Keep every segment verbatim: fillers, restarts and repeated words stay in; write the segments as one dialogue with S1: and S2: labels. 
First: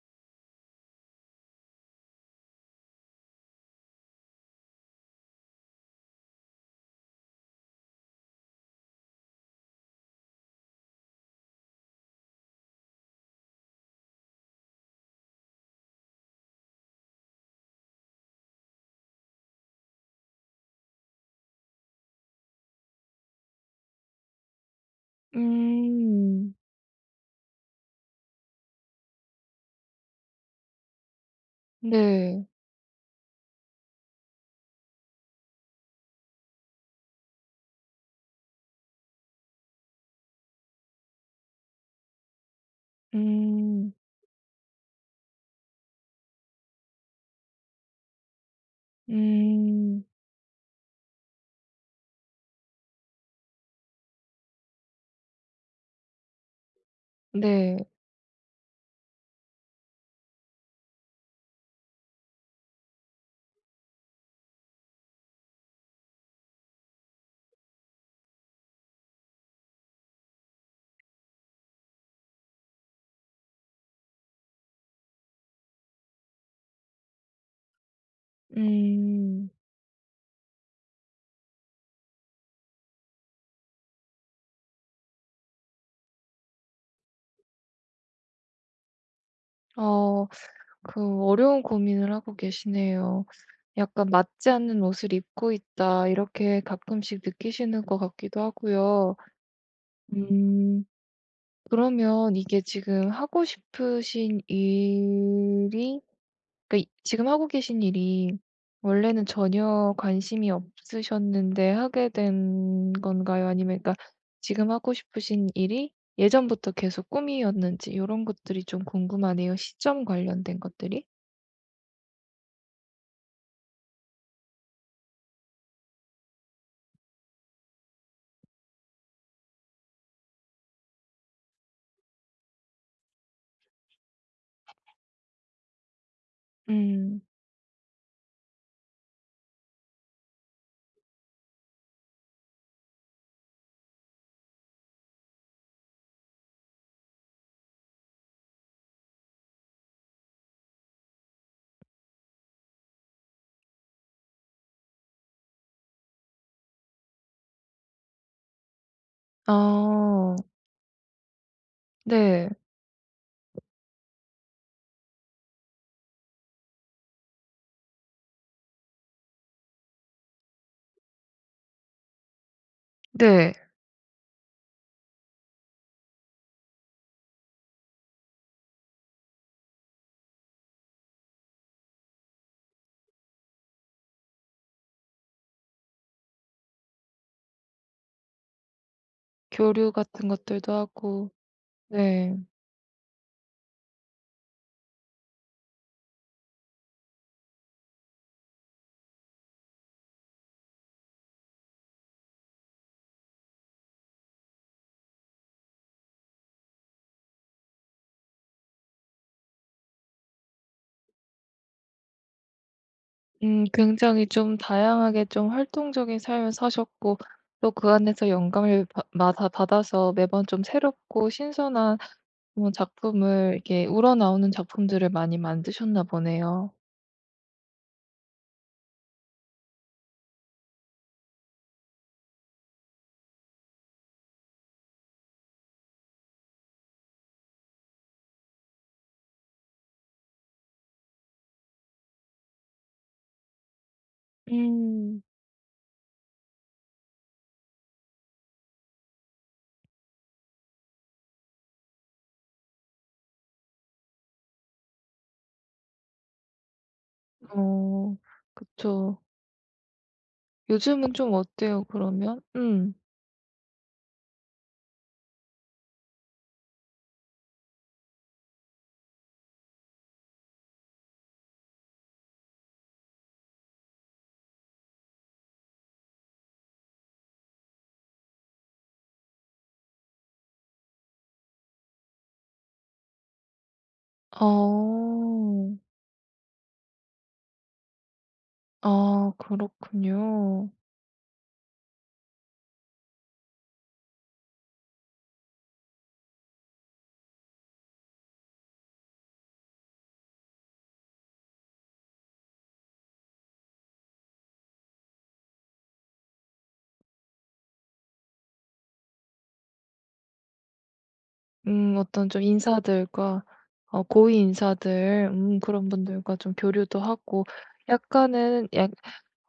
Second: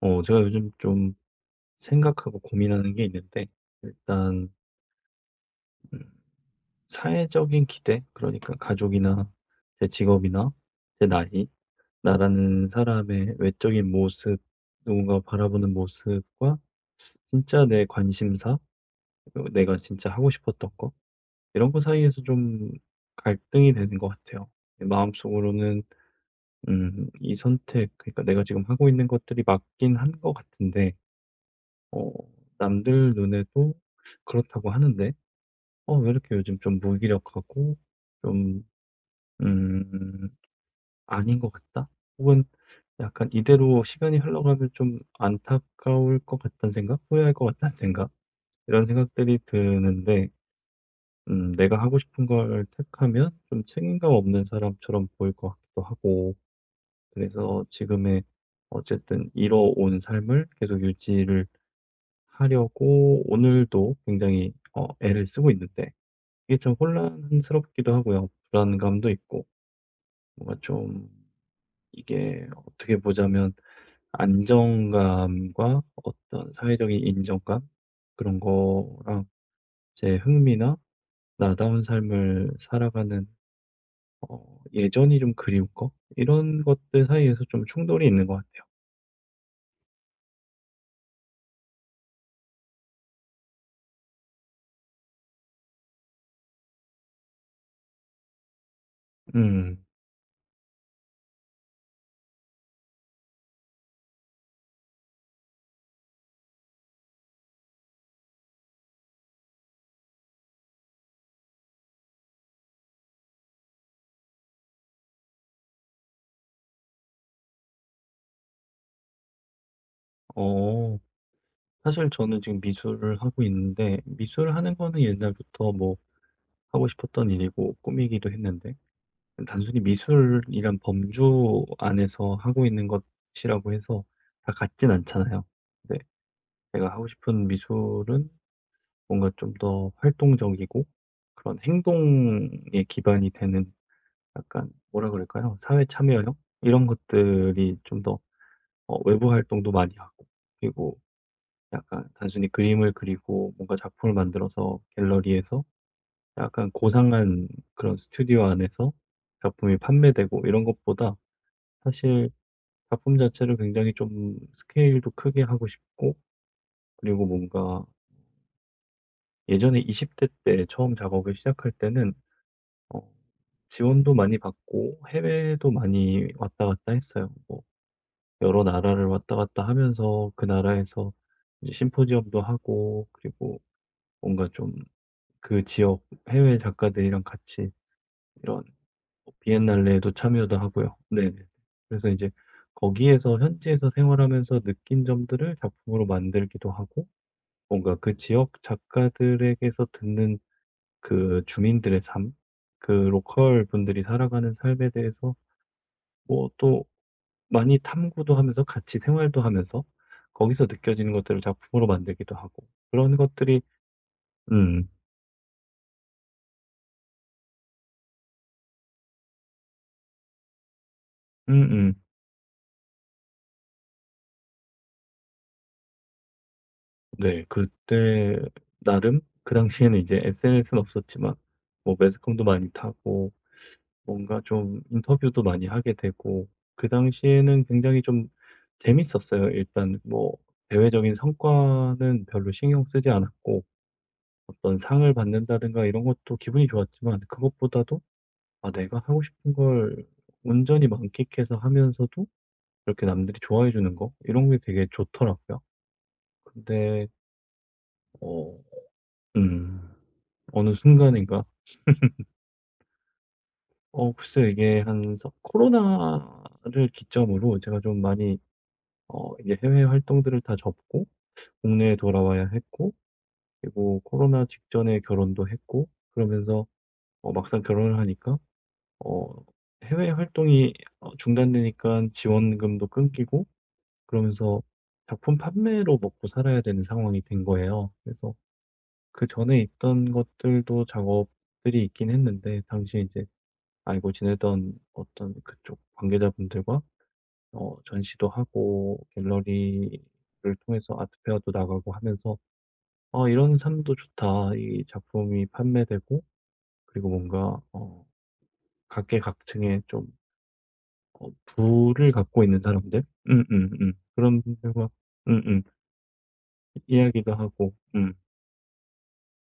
S1: 어, 제가 요즘 좀 생각하고 고민하는 게 있는데, 일단, 음, 사회적인 기대, 그러니까 가족이나 제 직업이나 제 나이, 나라는 사람의 외적인 모습, 누군가 바라보는 모습과 진짜 내 관심사, 그리고 내가 진짜 하고 싶었던 거, 이런 거 사이에서 좀 갈등이 되는 것 같아요. 마음속으로는,
S2: 음.
S1: 음, 이 선택, 그러니까 내가 지금 하고 있는 것들이 맞긴 한 것 같은데, 어
S2: 네.
S1: 남들 눈에도 그렇다고 하는데, 어 왜 이렇게 요즘 좀 무기력하고, 좀 음 '아닌 것 같다.' 혹은 약간 '이대로
S2: 음.
S1: 시간이 흘러가면 좀 안타까울 것 같다는 생각? 후회할 것 같다는 생각?' 이런 생각들이
S2: 음.
S1: 드는데, 음 내가 하고 싶은 걸 택하면 좀 책임감 없는 사람처럼 보일 것 같기도 하고, 그래서
S2: 네.
S1: 지금의 어쨌든 이뤄 온 삶을 계속 유지를 하려고 오늘도 굉장히 어 애를 쓰고 있는데, 이게 참 혼란스럽기도 하고요. 불안감도 있고, 뭔가 좀 이게 어떻게 보자면 안정감과 어떤 사회적인 인정감, 그런 거랑
S2: 음.
S1: 제 흥미나 나다운 삶을 살아가는, 어 예전이 좀 그리운 거, 이런 것들 사이에서 좀 충돌이 있는 것 같아요.
S2: 어 그 어려운 고민을 하고 계시네요. 약간 '맞지 않는 옷을 입고 있다.' 이렇게 가끔씩 느끼시는 것 같기도 하고요.
S1: 음.
S2: 음. 그러면 이게 지금 하고 싶으신 일이 그러니까 이- 지금 하고 계신 일이 원래는 전혀 관심이 없으셨는데 하게 된 건가요? 아니면 그러니까 지금 하고 싶으신 일이 예전부터 계속 꿈이었는지 이런 것들이 좀 궁금하네요. 시점 관련된
S1: 어
S2: 것들이.
S1: 사실 저는 지금 미술을 하고 있는데, 미술을 하는 거는 옛날부터 뭐 하고 싶었던 일이고 꿈이기도 했는데, 단순히 미술이란 범주 안에서 하고 있는 것이라고 해서 다 같진 않잖아요. 네. 제가 하고
S2: 음.
S1: 싶은 미술은 뭔가 좀 더 활동적이고 그런 행동에 기반이 되는, 약간 뭐라 그럴까요? 사회 참여형? 이런 것들이 좀 더, 어, 외부 활동도 많이 하고, 그리고 약간 단순히 그림을 그리고 뭔가 작품을 만들어서 갤러리에서 약간 고상한 그런 스튜디오 안에서 작품이
S2: 아.
S1: 판매되고, 이런 것보다 사실
S2: 네.
S1: 작품 자체를 굉장히 좀 스케일도 크게 하고 싶고, 그리고 뭔가 예전에 이십 대 때 처음 작업을 시작할 때는 어
S2: 네.
S1: 지원도 많이 받고 해외도 많이 왔다 갔다 했어요. 뭐 여러 나라를 왔다 갔다 하면서 그 나라에서 이제 심포지엄도 하고, 그리고 뭔가 좀 그 지역 해외 작가들이랑 같이 이런
S2: 교류
S1: 비엔날레에도
S2: 같은
S1: 참여도
S2: 것들도
S1: 하고요.
S2: 하고
S1: 네네. 그래서 이제
S2: 네.
S1: 거기에서 현지에서 생활하면서 느낀 점들을 작품으로 만들기도 하고, 뭔가 그 지역 작가들에게서 듣는 그 주민들의 삶, 그 로컬 분들이 살아가는 삶에 대해서 뭐 또 많이 탐구도 하면서 같이 생활도 하면서 거기서 느껴지는 것들을 작품으로 만들기도 하고, 그런 것들이.
S2: 음 굉장히 좀
S1: 음.
S2: 다양하게 좀 활동적인 삶을 사셨고 또 그 안에서 영감을 받아 받아서 매번 좀 새롭고
S1: 음음.
S2: 신선한 뭐 작품을 이렇게 우러나오는 작품들을 많이 만드셨나 보네요.
S1: 네. 그때 나름 그 당시에는 이제 에스엔에스는 없었지만, 뭐 매스컴도 많이 타고 뭔가 좀 인터뷰도 많이 하게 되고, 그 당시에는 굉장히 좀 재밌었어요. 일단 뭐 대외적인 성과는 별로 신경 쓰지 않았고, 어떤 상을
S2: 음.
S1: 받는다든가 이런 것도 기분이 좋았지만 그것보다도, 아 내가 하고 싶은 걸 온전히 만끽해서 하면서도 이렇게 남들이 좋아해 주는 거, 이런 게 되게 좋더라고요. 근데
S2: 어
S1: 어
S2: 그쵸.
S1: 음. 어느
S2: 요즘은 좀
S1: 순간인가.
S2: 어때요 그러면? 음.
S1: 어 글쎄요. 이게 한 서 코로나를 기점으로 제가 좀 많이, 어 이제 해외 활동들을 다 접고 국내에 돌아와야 했고, 그리고 코로나 직전에 결혼도 했고, 그러면서 어 막상 결혼을 하니까 어 해외 활동이 어 중단되니까 지원금도 끊기고, 그러면서 작품
S2: 어.
S1: 판매로 먹고 살아야 되는 상황이 된 거예요. 그래서
S2: 아
S1: 그전에 있던
S2: 그렇군요.
S1: 것들도 작업들이 있긴 했는데, 당시에 이제 알고 지내던 어떤 그쪽 관계자분들과 어 전시도 하고 갤러리를 통해서 아트 페어도 나가고 하면서, '어 이런 삶도 좋다.' 이 작품이 판매되고, 그리고 뭔가 어 각계각층의 좀 어
S2: 음
S1: 부를
S2: 어떤 좀
S1: 갖고 있는 사람들,
S2: 인사들과
S1: 음음음
S2: 어 고위
S1: 그런 분들과
S2: 인사들 음
S1: 음음
S2: 그런 분들과 좀 교류도
S1: 이야기도
S2: 하고
S1: 하고. 음.
S2: 약간은 약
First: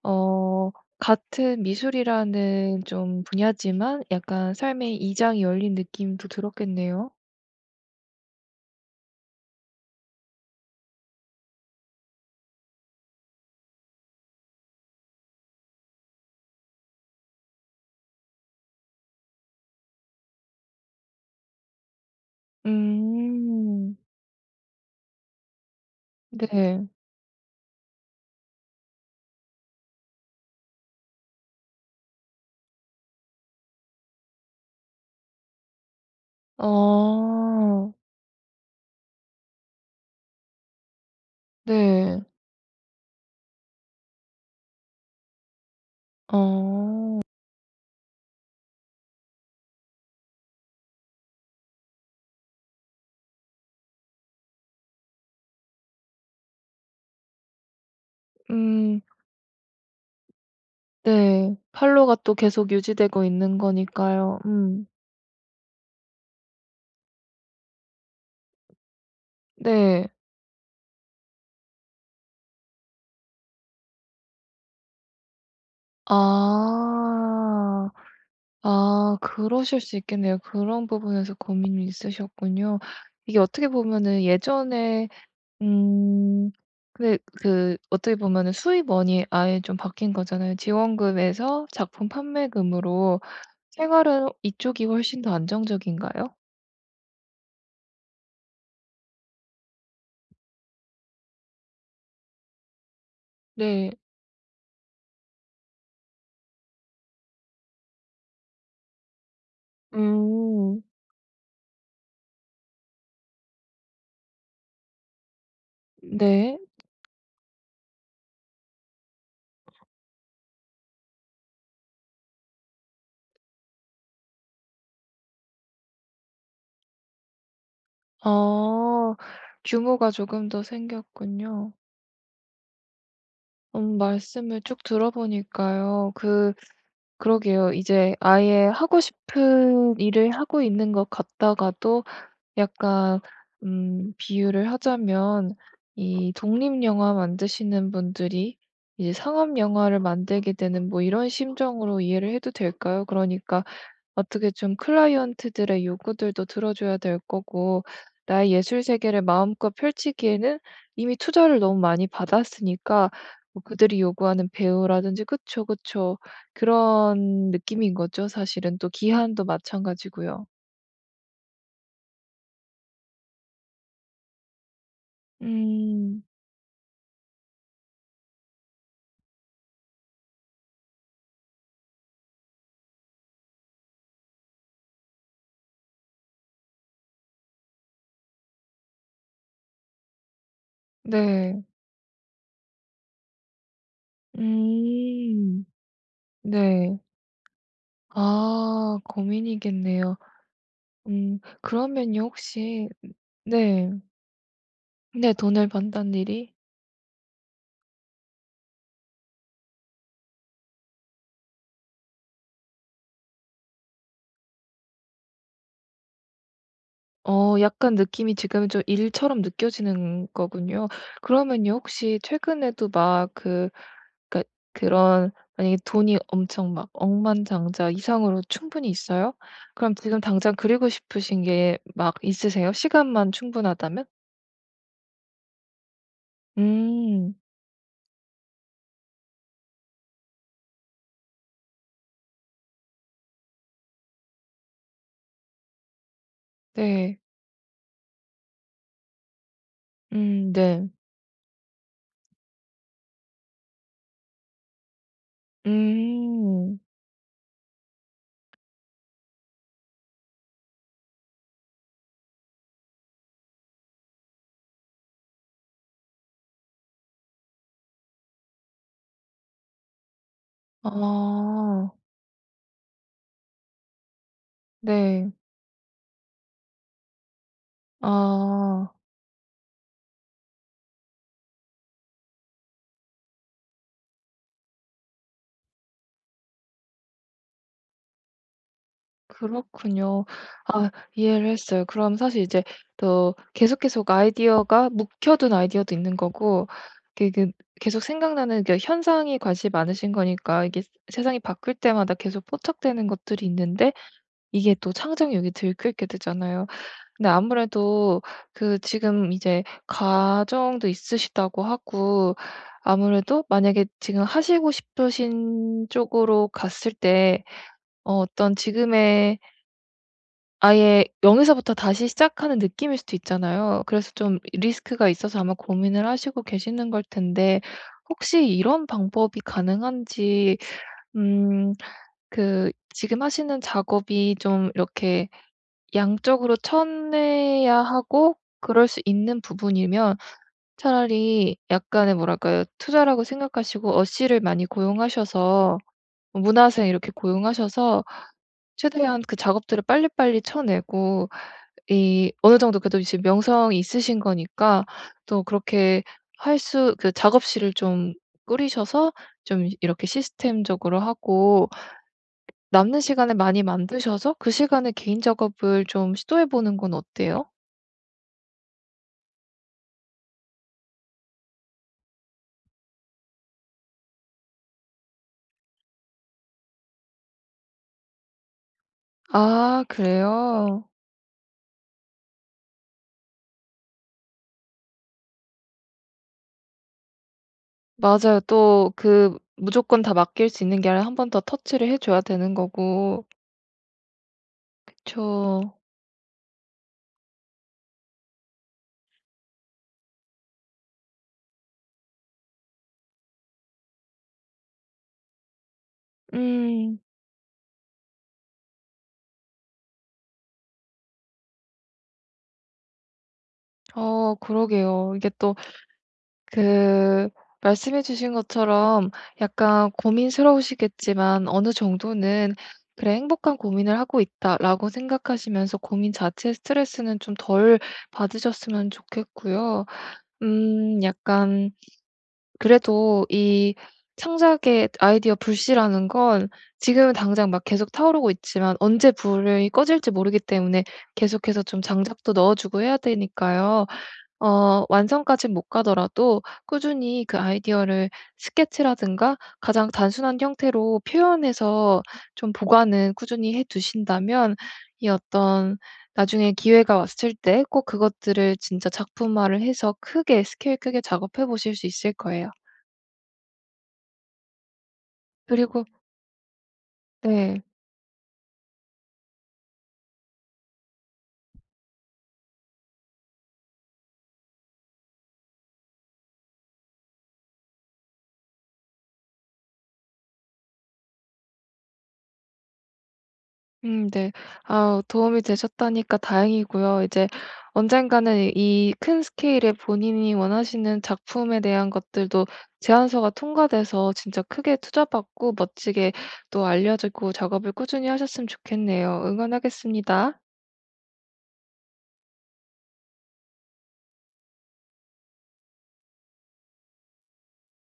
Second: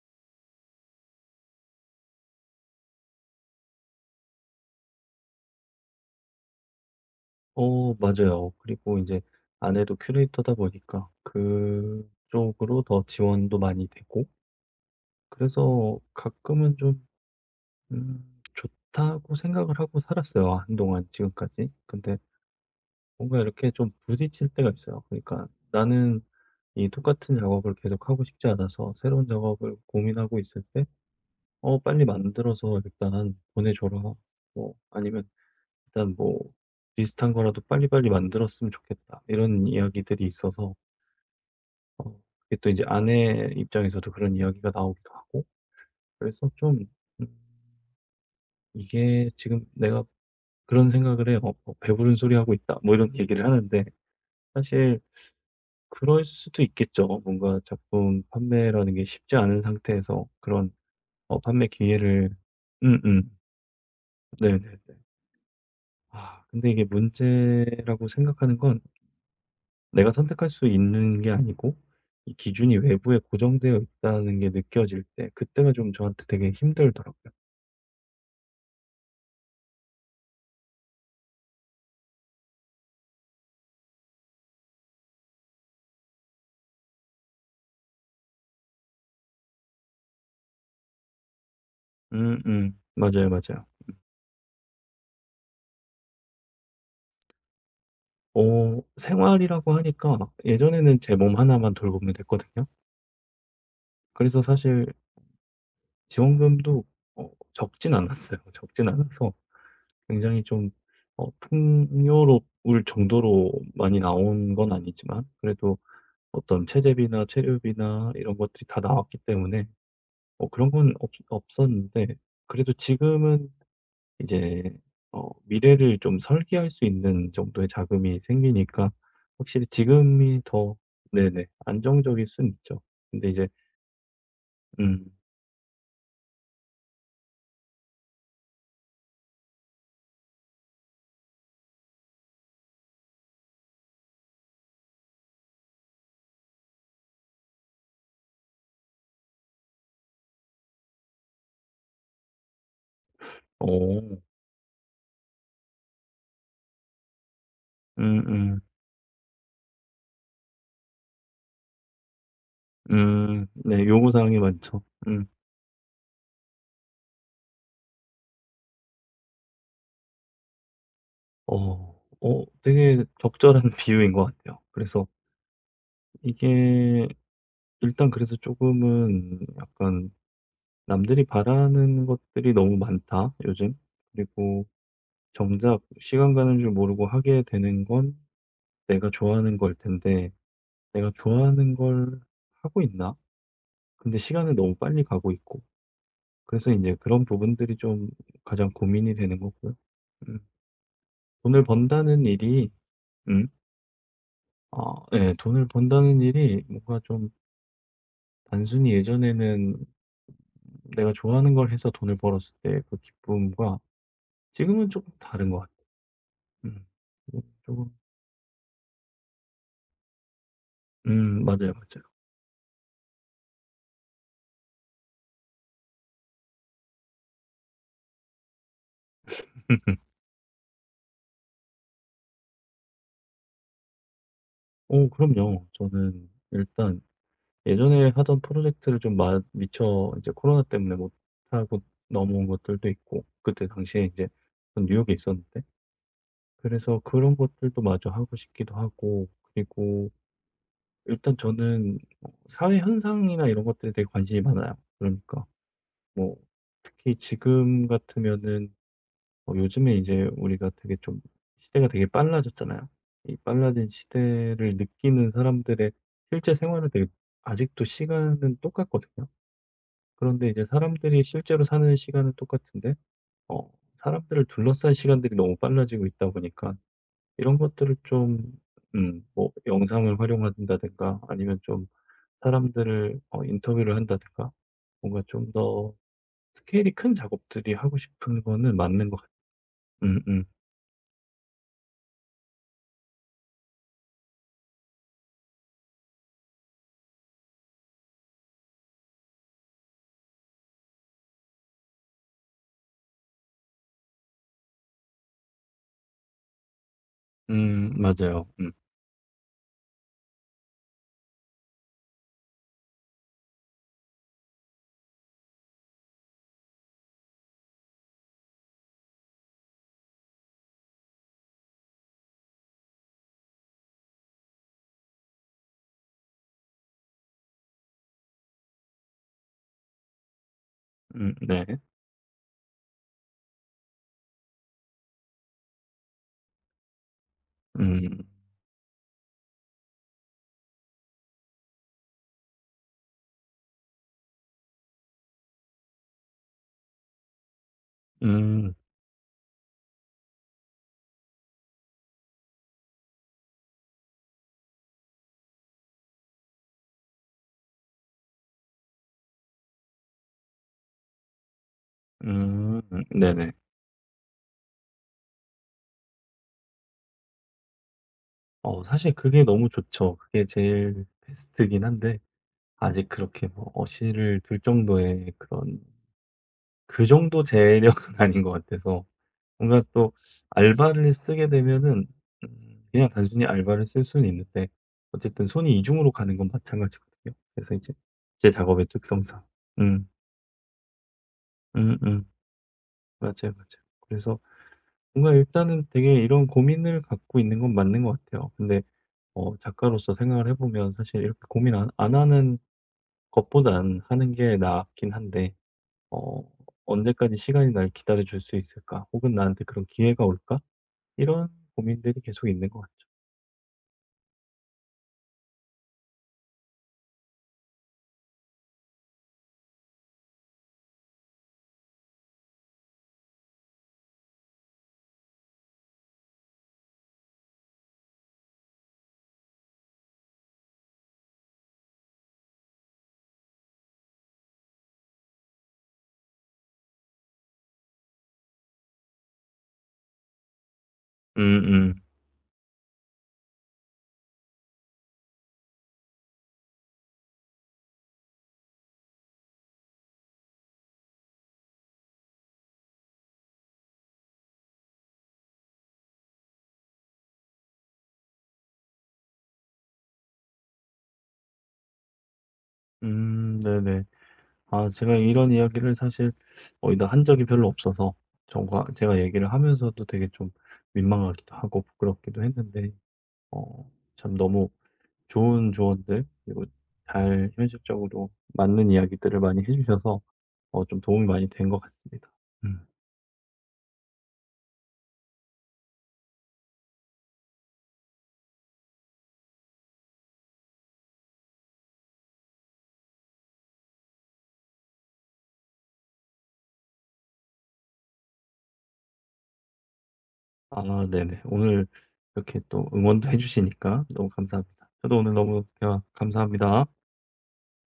S2: 어 같은 미술이라는 좀 분야지만 약간 삶의 이장이 열린 느낌도 들었겠네요.
S1: 어 맞아요. 그리고 이제 아내도 큐레이터다 보니까 그쪽으로 더 지원도 많이 되고, 그래서 가끔은 좀 음 좋다고 생각을 하고 살았어요, 한동안 지금까지. 근데 뭔가 이렇게 좀
S2: 음.
S1: 부딪힐 때가 있어요. 그러니까 나는
S2: 네.
S1: 이 똑같은 작업을 계속하고 싶지 않아서 새로운 작업을 고민하고 있을 때, "어 빨리 만들어서 일단 보내줘라." 뭐 아니면 "일단 뭐 비슷한 거라도
S2: 아.
S1: 빨리빨리 만들었으면 좋겠다." 이런 이야기들이 있어서, 어
S2: 네.
S1: 그게 또 이제 아내 입장에서도 그런 이야기가 나오기도 하고, 그래서 좀
S2: 어.
S1: 음 이게 지금 내가 그런 생각을 해요. '어 어, 배부른 소리 하고 있다.' 뭐 이런 얘기를 하는데, 사실 그럴 수도 있겠죠. 뭔가 작품 판매라는
S2: 음.
S1: 게 쉽지 않은 상태에서, 그런 어
S2: 네.
S1: 판매
S2: 팔로가
S1: 기회를.
S2: 또 계속 유지되고
S1: 음음.
S2: 있는 거니까요.
S1: 네네네.
S2: 음.
S1: 아 근데 이게 문제라고 생각하는 건,
S2: 네.
S1: 내가 선택할 수 있는 게 아니고 이 기준이 외부에 고정되어 있다는 게 느껴질 때, 그때가 좀 저한테 되게 힘들더라고요.
S2: 아. 아 그러실 수 있겠네요. 그런 부분에서 고민이 있으셨군요. 이게 어떻게 보면은 예전에 음 근데 그 어떻게 보면은 수입원이 아예 좀 바뀐 거잖아요. 지원금에서 작품
S1: 음음.
S2: 판매금으로
S1: 맞아요, 맞아요.
S2: 생활은 이쪽이 훨씬 더 안정적인가요?
S1: 어 생활이라고 하니까, 예전에는 제 몸 하나만 돌보면 됐거든요.
S2: 네.
S1: 그래서 사실 지원금도 어 적진 않았어요. 적진 않아서 굉장히 좀
S2: 음.
S1: 어 풍요로울 정도로 많이 나온 건 아니지만, 그래도
S2: 네.
S1: 어떤 체재비나 체류비나 이런 것들이 다 나왔기 때문에 뭐 그런 건 없 없었는데, 그래도 지금은 이제 어 미래를 좀 설계할 수 있는 정도의 자금이 생기니까
S2: 아.
S1: 확실히
S2: 규모가
S1: 지금이
S2: 조금 더
S1: 더, 네네,
S2: 생겼군요.
S1: 안정적일 순 있죠. 근데 이제
S2: 음 말씀을 쭉
S1: 음.
S2: 들어보니까요. 그 그러게요. 이제 아예 하고 싶은 일을 하고 있는 것 같다가도 약간 음 비유를 하자면 이 독립 영화 만드시는 분들이 이제 상업 영화를 만들게 되는 뭐 이런 심정으로 이해를 해도 될까요? 그러니까
S1: 어.
S2: 어떻게 좀 클라이언트들의 요구들도 들어줘야 될 거고 나의
S1: 음음.
S2: 예술 세계를 마음껏 펼치기에는 이미 투자를 너무 많이 받았으니까
S1: 음.
S2: 뭐
S1: 네.
S2: 그들이
S1: 요구 사항이
S2: 요구하는
S1: 많죠.
S2: 배우라든지
S1: 음.
S2: 그쵸, 그쵸. 그런 느낌인 거죠, 사실은. 또 기한도 마찬가지고요.
S1: 어. 어 되게 적절한 비유인 것 같아요. 그래서
S2: 음.
S1: 이게 일단, 그래서 조금은 약간 남들이 바라는 것들이 너무 많다, 요즘. 그리고 정작 시간 가는 줄 모르고 하게 되는 건 내가 좋아하는 걸 텐데, '내가
S2: 네.
S1: 좋아하는 걸 하고 있나?' 근데 시간은 너무 빨리 가고 있고.
S2: 음.
S1: 그래서 이제
S2: 네.
S1: 그런 부분들이 좀 가장
S2: 아
S1: 고민이 되는 거고요.
S2: 고민이겠네요.
S1: 음.
S2: 음
S1: 돈을
S2: 그러면요
S1: 번다는 일이.
S2: 혹시
S1: 음
S2: 네.
S1: 아 예.
S2: 네
S1: 돈을
S2: 돈을 번다는
S1: 번다는
S2: 일이
S1: 일이 뭔가 좀 단순히, 예전에는 내가 좋아하는 걸 해서 돈을 벌었을 때 그 기쁨과 지금은 조금 다른 것 같아요. 음. 뭐
S2: 어
S1: 조금.
S2: 약간 느낌이 지금은 좀 일처럼 느껴지는 거군요.
S1: 음 맞아요,
S2: 그러면요
S1: 맞아요.
S2: 혹시 최근에도 막 그 그러니까 그런 만약에 돈이 엄청 막 억만장자 이상으로 충분히 있어요? 그럼 지금 당장 그리고 싶으신 게 막 있으세요? 시간만 충분하다면?
S1: 어 그럼요. 저는 일단
S2: 음.
S1: 예전에 하던 프로젝트를 좀 마 미처 이제 코로나 때문에 못 하고 넘어온 것들도 있고, 그때 당시에 이제 전 뉴욕에 있었는데, 그래서
S2: 네.
S1: 그런 것들도 마저 하고 싶기도 하고, 그리고
S2: 음 네.
S1: 일단 저는 어 사회 현상이나 이런 것들에 되게 관심이 많아요. 그러니까 뭐
S2: 음.
S1: 특히 지금 같으면은 어 요즘에 이제 우리가 되게 좀 시대가 되게 빨라졌잖아요. 이 빨라진 시대를 느끼는 사람들의 실제 생활은, 되게, 아직도 시간은 똑같거든요. 그런데 이제 사람들이 실제로
S2: 아.
S1: 사는 시간은 똑같은데 어 사람들을 둘러싼
S2: 네.
S1: 시간들이 너무 빨라지고 있다 보니까, 이런 것들을 좀
S2: 아.
S1: 음 뭐 영상을 활용한다든가 아니면 좀 사람들을 어 인터뷰를 한다든가, 뭔가 좀 더 스케일이 큰 작업들이 하고 싶은 거는 맞는 것 같아요. 음
S2: 그렇군요.
S1: 음.
S2: 아 이해를 했어요. 그럼 사실 이제 또 계속 계속 아이디어가 묵혀둔 아이디어도 있는 거고 이게 그 계속 생각나는 그 현상이 관심이 많으신 거니까 이게 세상이 바뀔 때마다 계속 포착되는 것들이 있는데 이게 또 창작력이 들끓게 되잖아요. 근데
S1: 음
S2: 아무래도
S1: 맞아요. 음.
S2: 그 지금 이제 가정도 있으시다고 하고 아무래도 만약에 지금 하시고 싶으신 쪽으로 갔을 때 어 어떤 지금의 아예 영 에서부터 다시 시작하는 느낌일 수도 있잖아요. 그래서 좀 리스크가 있어서 아마 고민을 하시고 계시는 걸 텐데 혹시 이런 방법이 가능한지
S1: 음 네.
S2: 음 그 지금 하시는 작업이 좀 이렇게 양적으로 쳐내야
S1: 음.
S2: 하고 그럴 수 있는 부분이면 차라리 약간의 뭐랄까요? 투자라고 생각하시고 어씨를 많이 고용하셔서 문화생 이렇게 고용하셔서
S1: 음.
S2: 최대한 그 작업들을 빨리빨리 쳐내고 이 어느 정도 그래도 이제 명성이 있으신 거니까 또 그렇게 할 수 그 작업실을 좀 꾸리셔서 좀 이렇게 시스템적으로 하고
S1: 음
S2: 남는 시간을
S1: 네네.
S2: 많이 만드셔서 그 시간에 개인 작업을 좀 시도해 보는 건 어때요?
S1: 어 사실 그게 너무 좋죠. 그게 제일 베스트긴 한데, 아직 그렇게 뭐 어시를 둘 정도의 그런 그 정도 재력은 아닌 것 같아서, 뭔가
S2: 아
S1: 또
S2: 그래요?
S1: 알바를 쓰게 되면은 음 그냥 단순히 알바를 쓸 수는 있는데, 어쨌든 손이 이중으로 가는 건 마찬가지거든요. 그래서 이제
S2: 맞아요.
S1: 제 작업의
S2: 또 그
S1: 특성상.
S2: 무조건
S1: 음.
S2: 다 맡길 수 있는 게 아니라 한 번 더 터치를 해 줘야
S1: 음음.
S2: 되는 거고.
S1: 맞아요, 맞아요. 그래서 뭔가
S2: 그쵸.
S1: 일단은 되게 이런 고민을 갖고 있는 건 맞는 것 같아요. 근데 어 작가로서 생각을 해 보면 사실 이렇게 고민 안 안 하는 것보단 하는 게 낫긴 한데, 어
S2: 음.
S1: '언제까지 시간이 날 기다려 줄 수 있을까? 혹은 나한테 그런 기회가 올까?' 이런 고민들이 계속 있는 것 같아요.
S2: 어 그러게요. 이게 또 그 말씀해 주신 것처럼 약간 고민스러우시겠지만 어느 정도는 '그래 행복한 고민을 하고 있다.'라고 생각하시면서 고민 자체의 스트레스는 좀 덜 받으셨으면 좋겠고요. 음 약간 그래도 이 창작의 아이디어 불씨라는 건 지금은 당장 막 계속 타오르고 있지만 언제 불이 꺼질지 모르기 때문에 계속해서 좀
S1: 음음.
S2: 장작도 넣어 주고 해야 되니까요. 어 완성까지 못 가더라도 꾸준히 그 아이디어를 스케치라든가 가장 단순한 형태로 표현해서 좀 보관은 꾸준히 해 두신다면 이 어떤 나중에 기회가 왔을 때 꼭 그것들을 진짜 작품화를 해서 크게 스케일 크게 작업해 보실 수 있을 거예요.
S1: 음 음, 네네. 아 제가 이런
S2: 그리고
S1: 이야기를 사실 어디다 한 적이
S2: 네.
S1: 별로 없어서, 정과 제가 얘기를 하면서도 되게 좀 민망하기도 하고 부끄럽기도 했는데, 어 참 너무 좋은 조언들, 그리고 잘 현실적으로 맞는 이야기들을 많이 해 주셔서 어 좀 도움이 많이 된 것 같습니다. 음.
S2: 음 네. 아 도움이 되셨다니까 다행이고요. 이제 언젠가는 이 큰 스케일의 본인이 원하시는 작품에 대한 것들도 제안서가 통과돼서 진짜 크게 투자받고 멋지게 또 알려지고 작업을 꾸준히 하셨으면 좋겠네요. 응원하겠습니다.
S1: 아 네네. 오늘 이렇게 또 응원도 해 주시니까 너무 감사합니다. 저도 오늘 너무 대화 감사합니다.